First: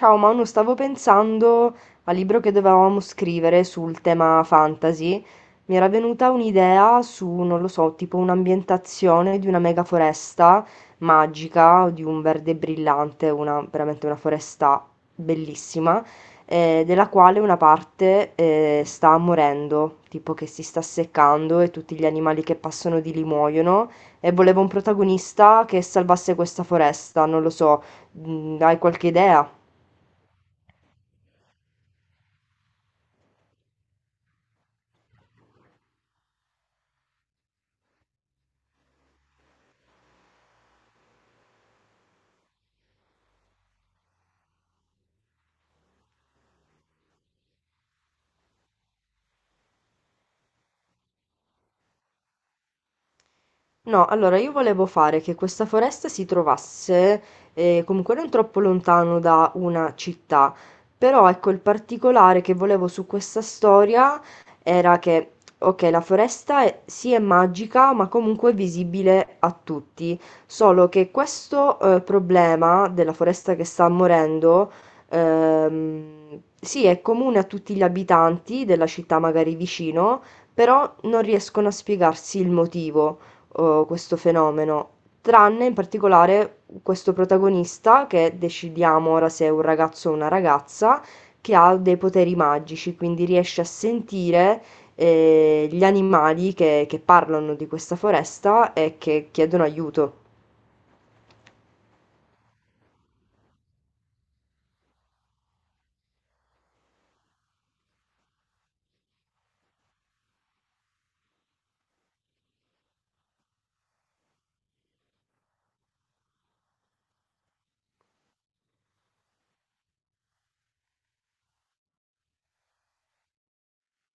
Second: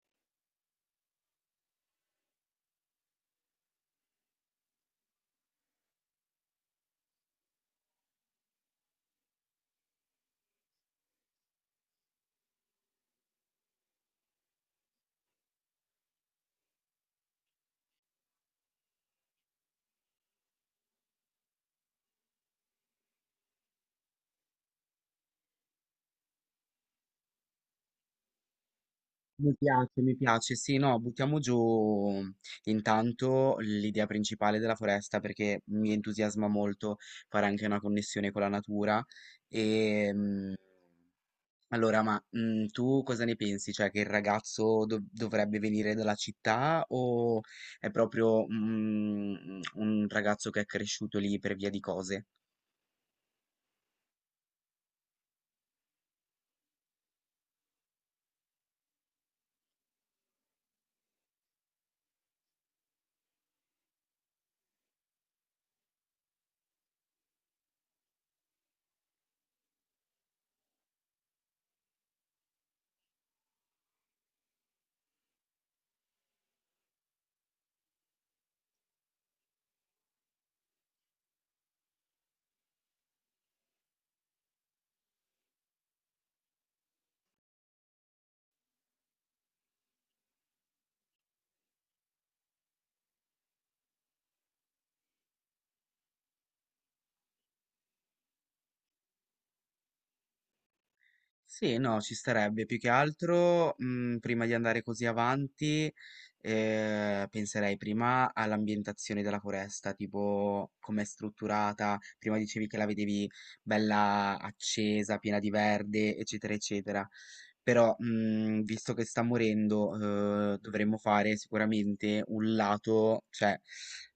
Ciao Manu, stavo pensando al libro che dovevamo scrivere sul tema fantasy. Mi era venuta un'idea su, non lo so, tipo un'ambientazione di una mega foresta magica, o di un verde brillante, veramente una foresta bellissima, della quale una parte sta morendo, tipo che si sta seccando e tutti gli animali che passano di lì muoiono. E volevo un protagonista che salvasse questa foresta, non lo so, hai qualche idea? Mi piace, mi piace. Sì, no, buttiamo giù intanto l'idea principale della foresta perché mi entusiasma molto fare anche una connessione con la natura. E allora, ma tu cosa ne pensi? Cioè, che il ragazzo dovrebbe venire dalla città o è proprio un ragazzo che è cresciuto lì per via di cose? No, allora io volevo fare che questa foresta si trovasse comunque non troppo lontano da una città, però ecco il particolare che volevo su questa storia era che, ok, la foresta è, sì è magica, ma comunque è visibile a tutti, solo che questo problema della foresta che sta morendo, sì è comune a tutti gli abitanti della città magari vicino, però non riescono a spiegarsi il motivo, questo fenomeno, tranne in particolare questo protagonista che decidiamo ora se è un ragazzo o una ragazza, che ha dei poteri magici, quindi riesce a sentire gli animali che parlano di questa foresta e che chiedono aiuto. Sì, no, ci starebbe. Più che altro, prima di andare così avanti, penserei prima all'ambientazione della foresta, tipo com'è strutturata. Prima dicevi che la vedevi bella accesa, piena di verde, eccetera, eccetera. Però, visto che sta morendo, dovremmo fare sicuramente un lato, cioè,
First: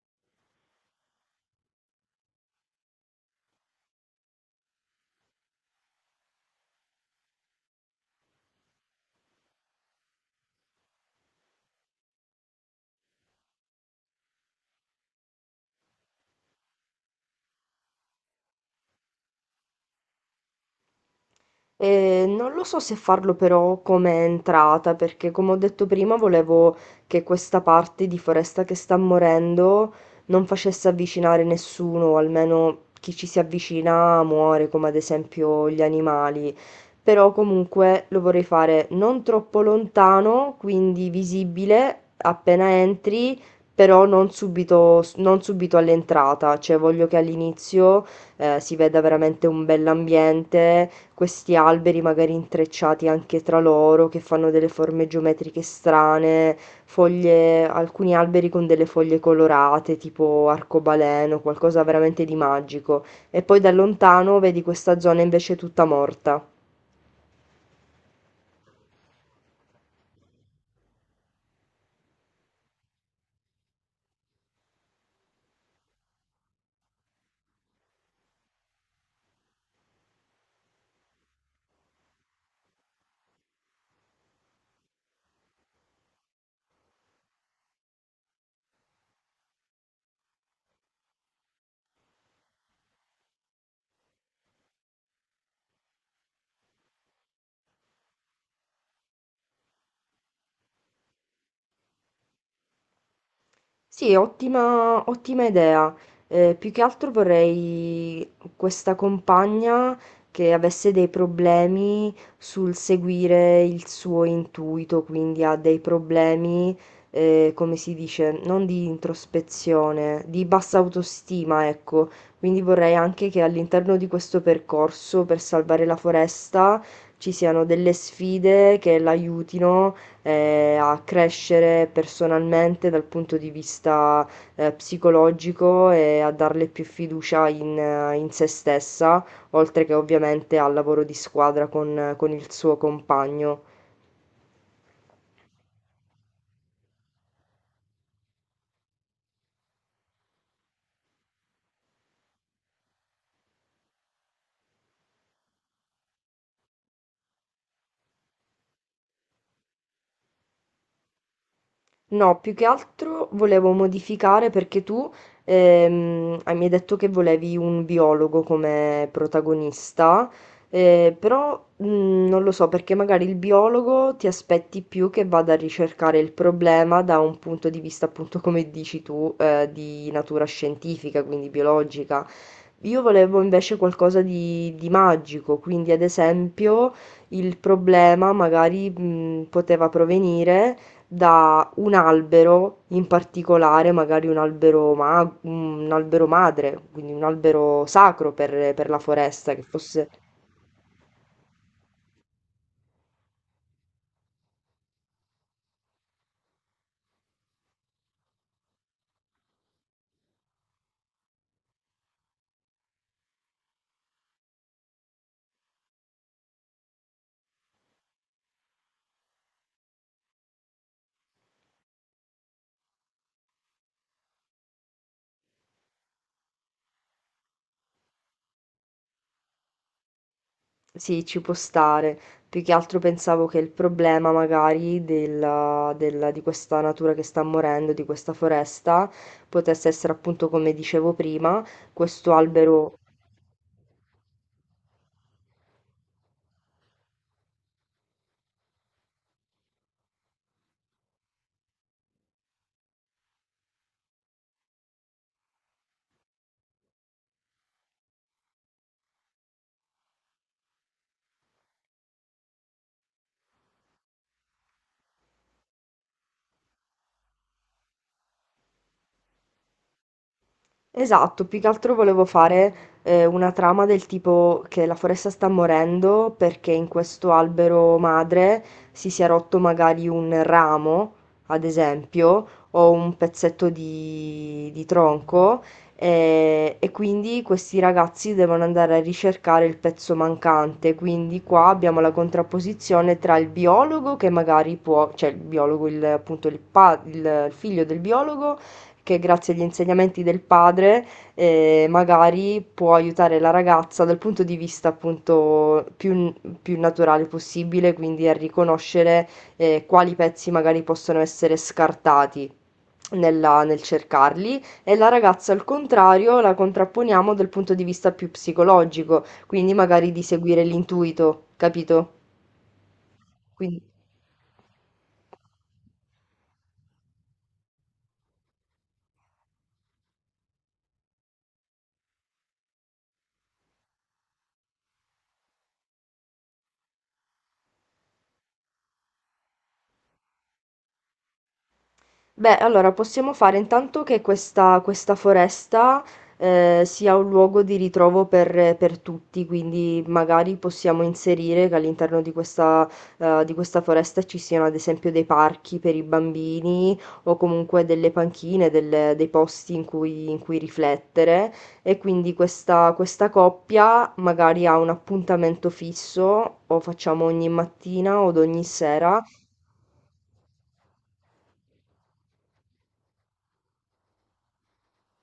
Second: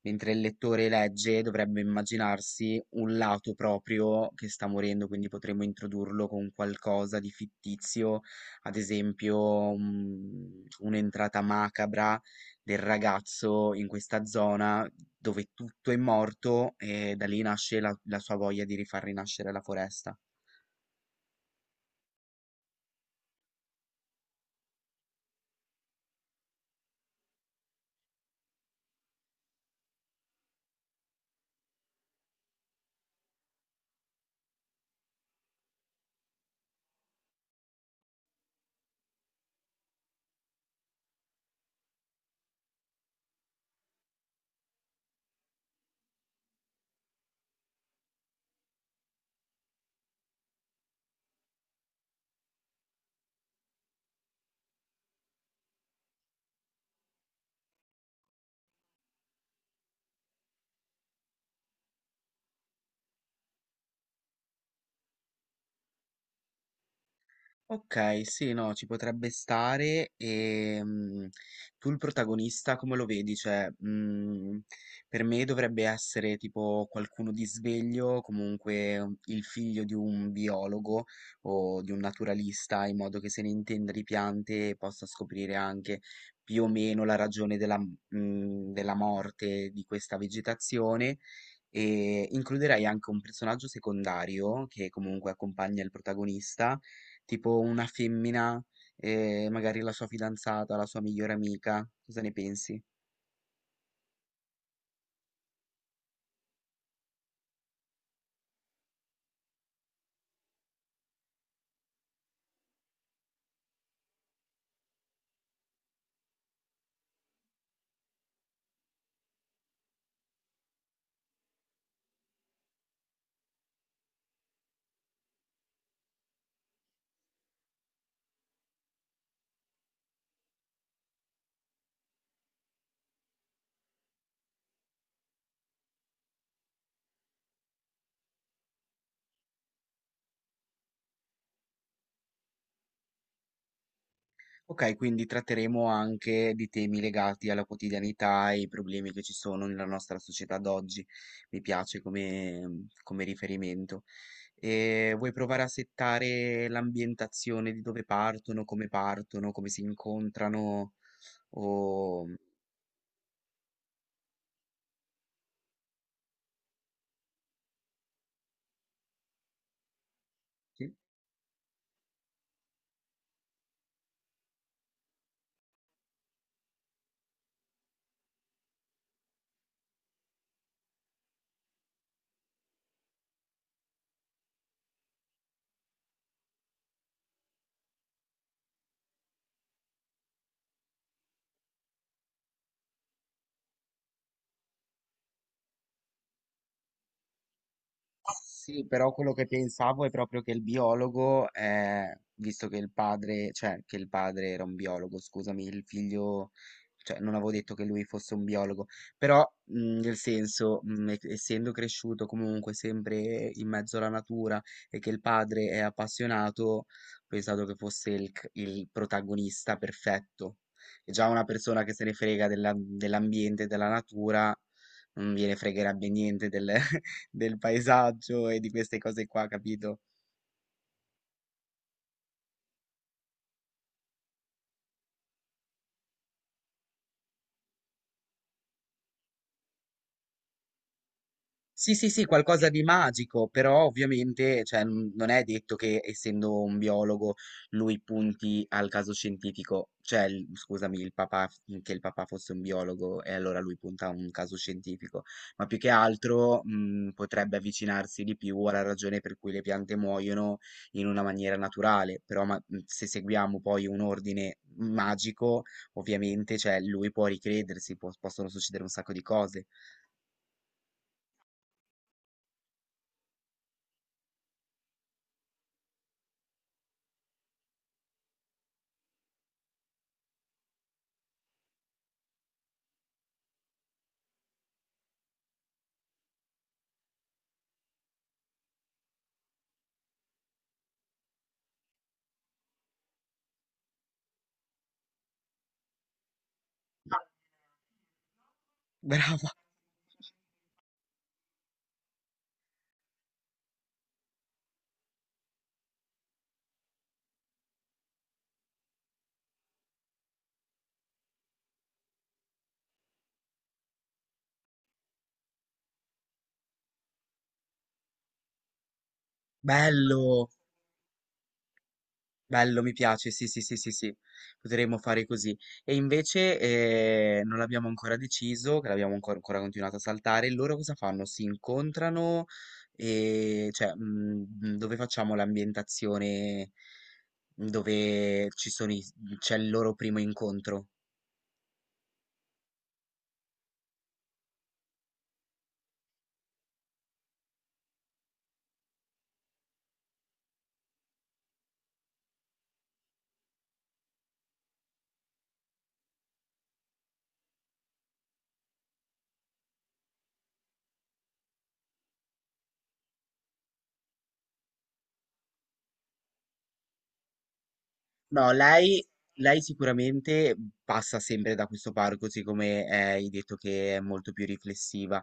mentre il lettore legge dovrebbe immaginarsi un lato proprio che sta morendo, quindi potremmo introdurlo con qualcosa di fittizio, ad esempio, un'entrata macabra del ragazzo in questa zona dove tutto è morto e da lì nasce la sua voglia di rifar rinascere la foresta. Non lo so se farlo però come entrata, perché come ho detto prima volevo che questa parte di foresta che sta morendo non facesse avvicinare nessuno, o almeno chi ci si avvicina muore, come ad esempio gli animali. Però comunque lo vorrei fare non troppo lontano, quindi visibile appena entri, però non subito, non subito all'entrata, cioè voglio che all'inizio si veda veramente un bell'ambiente, questi alberi magari intrecciati anche tra loro che fanno delle forme geometriche strane, foglie, alcuni alberi con delle foglie colorate, tipo arcobaleno, qualcosa veramente di magico. E poi da lontano vedi questa zona invece tutta morta. Ok, sì, no, ci potrebbe stare e tu il protagonista come lo vedi? Cioè, per me dovrebbe essere tipo qualcuno di sveglio, comunque il figlio di un biologo o di un naturalista, in modo che se ne intenda di piante e possa scoprire anche più o meno la ragione della morte di questa vegetazione, e includerei anche un personaggio secondario che comunque accompagna il protagonista, tipo una femmina, magari la sua fidanzata, la sua migliore amica. Cosa ne pensi? Sì, ottima ottima idea. Più che altro vorrei questa compagna che avesse dei problemi sul seguire il suo intuito, quindi ha dei problemi, come si dice, non di introspezione, di bassa autostima, ecco. Quindi vorrei anche che all'interno di questo percorso per salvare la foresta ci siano delle sfide che l'aiutino a crescere personalmente dal punto di vista psicologico, e a darle più fiducia in se stessa, oltre che ovviamente al lavoro di squadra con il suo compagno. Ok, quindi tratteremo anche di temi legati alla quotidianità e i problemi che ci sono nella nostra società d'oggi. Mi piace come riferimento. E vuoi provare a settare l'ambientazione di dove partono, come si incontrano o... mm, No, più che altro volevo modificare perché tu mi hai detto che volevi un biologo come protagonista, Sì? Però non lo so, perché magari il biologo ti aspetti più che vada a ricercare il problema da un punto di vista appunto come dici tu, di natura scientifica, quindi biologica. Io volevo invece qualcosa di magico, quindi ad esempio il problema magari, poteva provenire da un albero in particolare, magari un albero, un albero madre, quindi un albero sacro per, Sì, per la però quello che foresta, che pensavo fosse... è proprio che il biologo, visto che il padre, cioè che il padre era un biologo, scusami, il figlio, cioè non avevo detto che lui fosse un biologo, però nel senso, essendo cresciuto comunque sempre in mezzo alla natura e che il padre è appassionato, ho pensato che fosse il, il protagonista perfetto. E già una persona che se ne frega dell'ambiente, della natura, non gliene fregherebbe niente del, del paesaggio e di queste cose qua, capito? Sì, ci può stare. Più che altro pensavo che il problema magari di questa natura che sta morendo, di questa foresta, potesse essere appunto, come dicevo prima, Sì, sì, sì, questo qualcosa di albero. magico, però ovviamente, cioè, non è detto che essendo un biologo lui punti al caso scientifico, cioè, scusami, il papà, che il papà fosse un biologo e allora lui punta a un caso scientifico, ma più che altro, potrebbe avvicinarsi di più alla ragione per cui le piante muoiono in una maniera naturale, però se seguiamo poi un ordine magico, ovviamente, cioè, lui può ricredersi, possono succedere un sacco di cose. Esatto, più che altro volevo fare una trama del tipo che la foresta sta morendo perché in questo albero madre si sia rotto magari un ramo, ad esempio, o un pezzetto di tronco, e quindi questi ragazzi devono andare a ricercare il pezzo mancante. Quindi qua abbiamo la contrapposizione tra il biologo che magari può, cioè il biologo, appunto il figlio del biologo che, grazie agli insegnamenti del padre, magari può aiutare la ragazza dal punto di vista appunto più naturale possibile, quindi a riconoscere quali pezzi magari possono essere scartati nel cercarli, e la ragazza al contrario la contrapponiamo dal punto di vista più psicologico, quindi magari di Bello! seguire l'intuito, capito? Bello, mi piace, sì, sì, sì, Quindi. sì, sì, potremmo fare così. E invece non l'abbiamo ancora deciso, che l'abbiamo ancora continuato a saltare. Loro cosa fanno? Si incontrano e cioè dove facciamo l'ambientazione dove ci sono c'è il loro primo incontro? Beh, allora possiamo fare intanto che questa foresta sia un luogo di ritrovo per tutti, quindi magari possiamo inserire che all'interno di questa foresta ci siano ad esempio dei parchi per i bambini o comunque delle panchine, dei posti in cui riflettere, e quindi questa coppia magari ha un appuntamento fisso, o facciamo ogni mattina o No, ogni lei, sera. lei sicuramente passa sempre da questo parco, siccome hai detto che è molto più riflessiva.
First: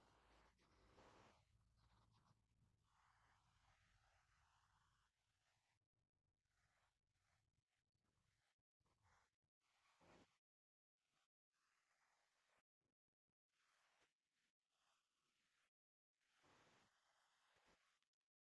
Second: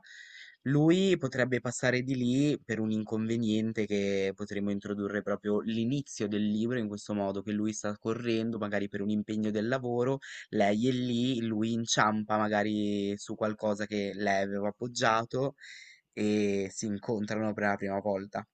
Lui potrebbe passare di lì per un inconveniente che potremmo introdurre proprio l'inizio del libro in questo modo, che lui sta correndo magari per un impegno del lavoro, lei è lì, lui inciampa magari su qualcosa che lei aveva appoggiato e si incontrano per la prima volta.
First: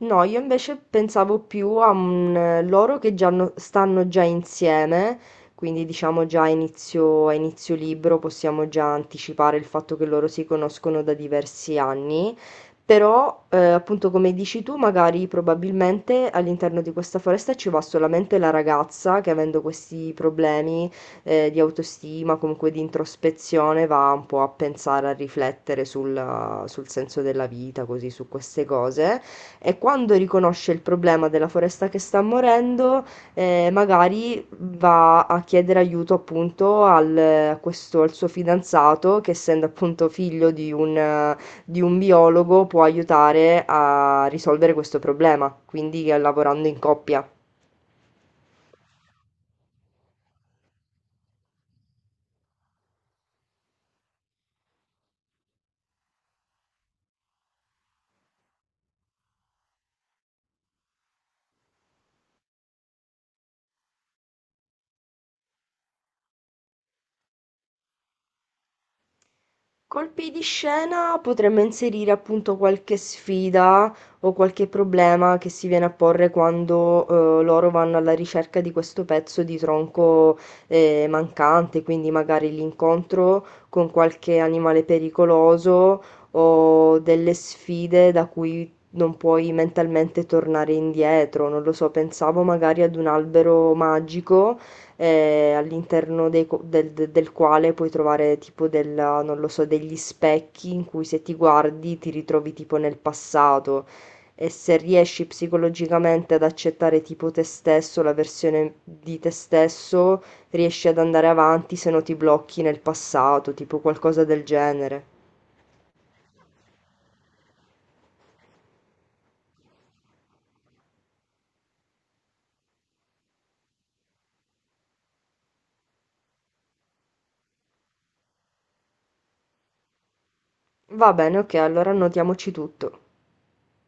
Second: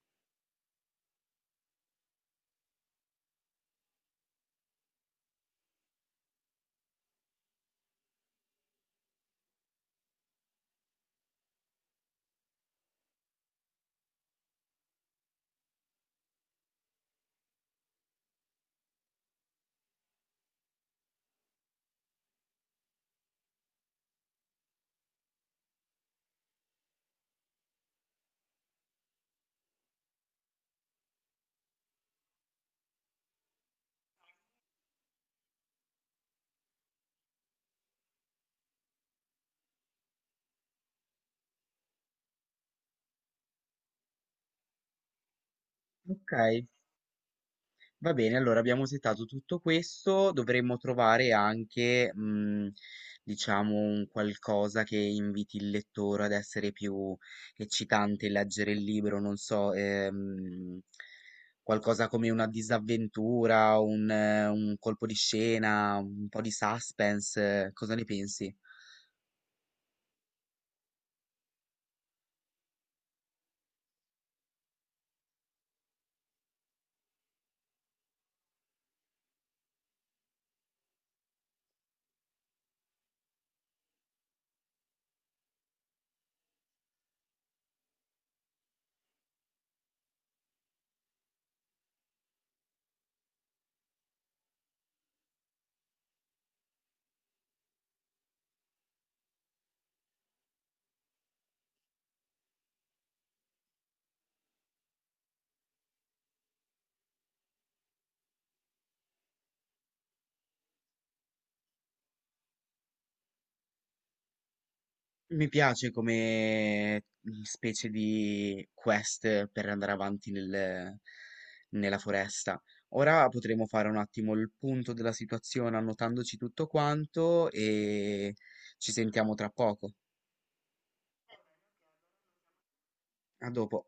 No, io invece pensavo più a un, loro che già stanno già insieme, quindi diciamo già a inizio libro possiamo già anticipare il fatto che loro si conoscono da diversi anni, però appunto come dici tu, magari probabilmente all'interno di questa foresta ci va solamente la ragazza che, avendo questi problemi di autostima, comunque di introspezione, va un po' a pensare, a riflettere sul senso della vita, così su queste cose, e quando riconosce il problema della foresta che sta morendo, magari va a chiedere aiuto appunto al, a questo, al suo fidanzato che, essendo appunto figlio di un biologo, può aiutare a risolvere questo problema, quindi Ok? lavorando in coppia. Va bene, allora abbiamo settato tutto questo, dovremmo trovare anche, diciamo, un qualcosa che inviti il lettore ad essere più eccitante e leggere il libro, non so, qualcosa come una disavventura, un colpo di scena, un po' di suspense, cosa ne pensi? Colpi di scena potremmo inserire appunto qualche sfida o qualche problema che si viene a porre quando loro vanno alla ricerca di questo pezzo di tronco mancante, quindi magari l'incontro con qualche animale pericoloso o delle sfide da cui non puoi mentalmente tornare indietro. Non lo so, pensavo magari ad un albero magico all'interno dei co- del, de- del quale puoi trovare tipo della, non lo so, degli specchi in cui, se ti guardi, ti ritrovi tipo nel passato, e se riesci psicologicamente ad accettare tipo te stesso, la versione di te stesso, riesci ad andare avanti, se no ti blocchi nel passato, tipo qualcosa del genere. Mi piace come specie di quest per andare avanti nella foresta. Ora potremo fare un attimo il punto della situazione annotandoci tutto quanto e ci sentiamo tra poco. Va bene, ok, allora annotiamoci tutto. A dopo.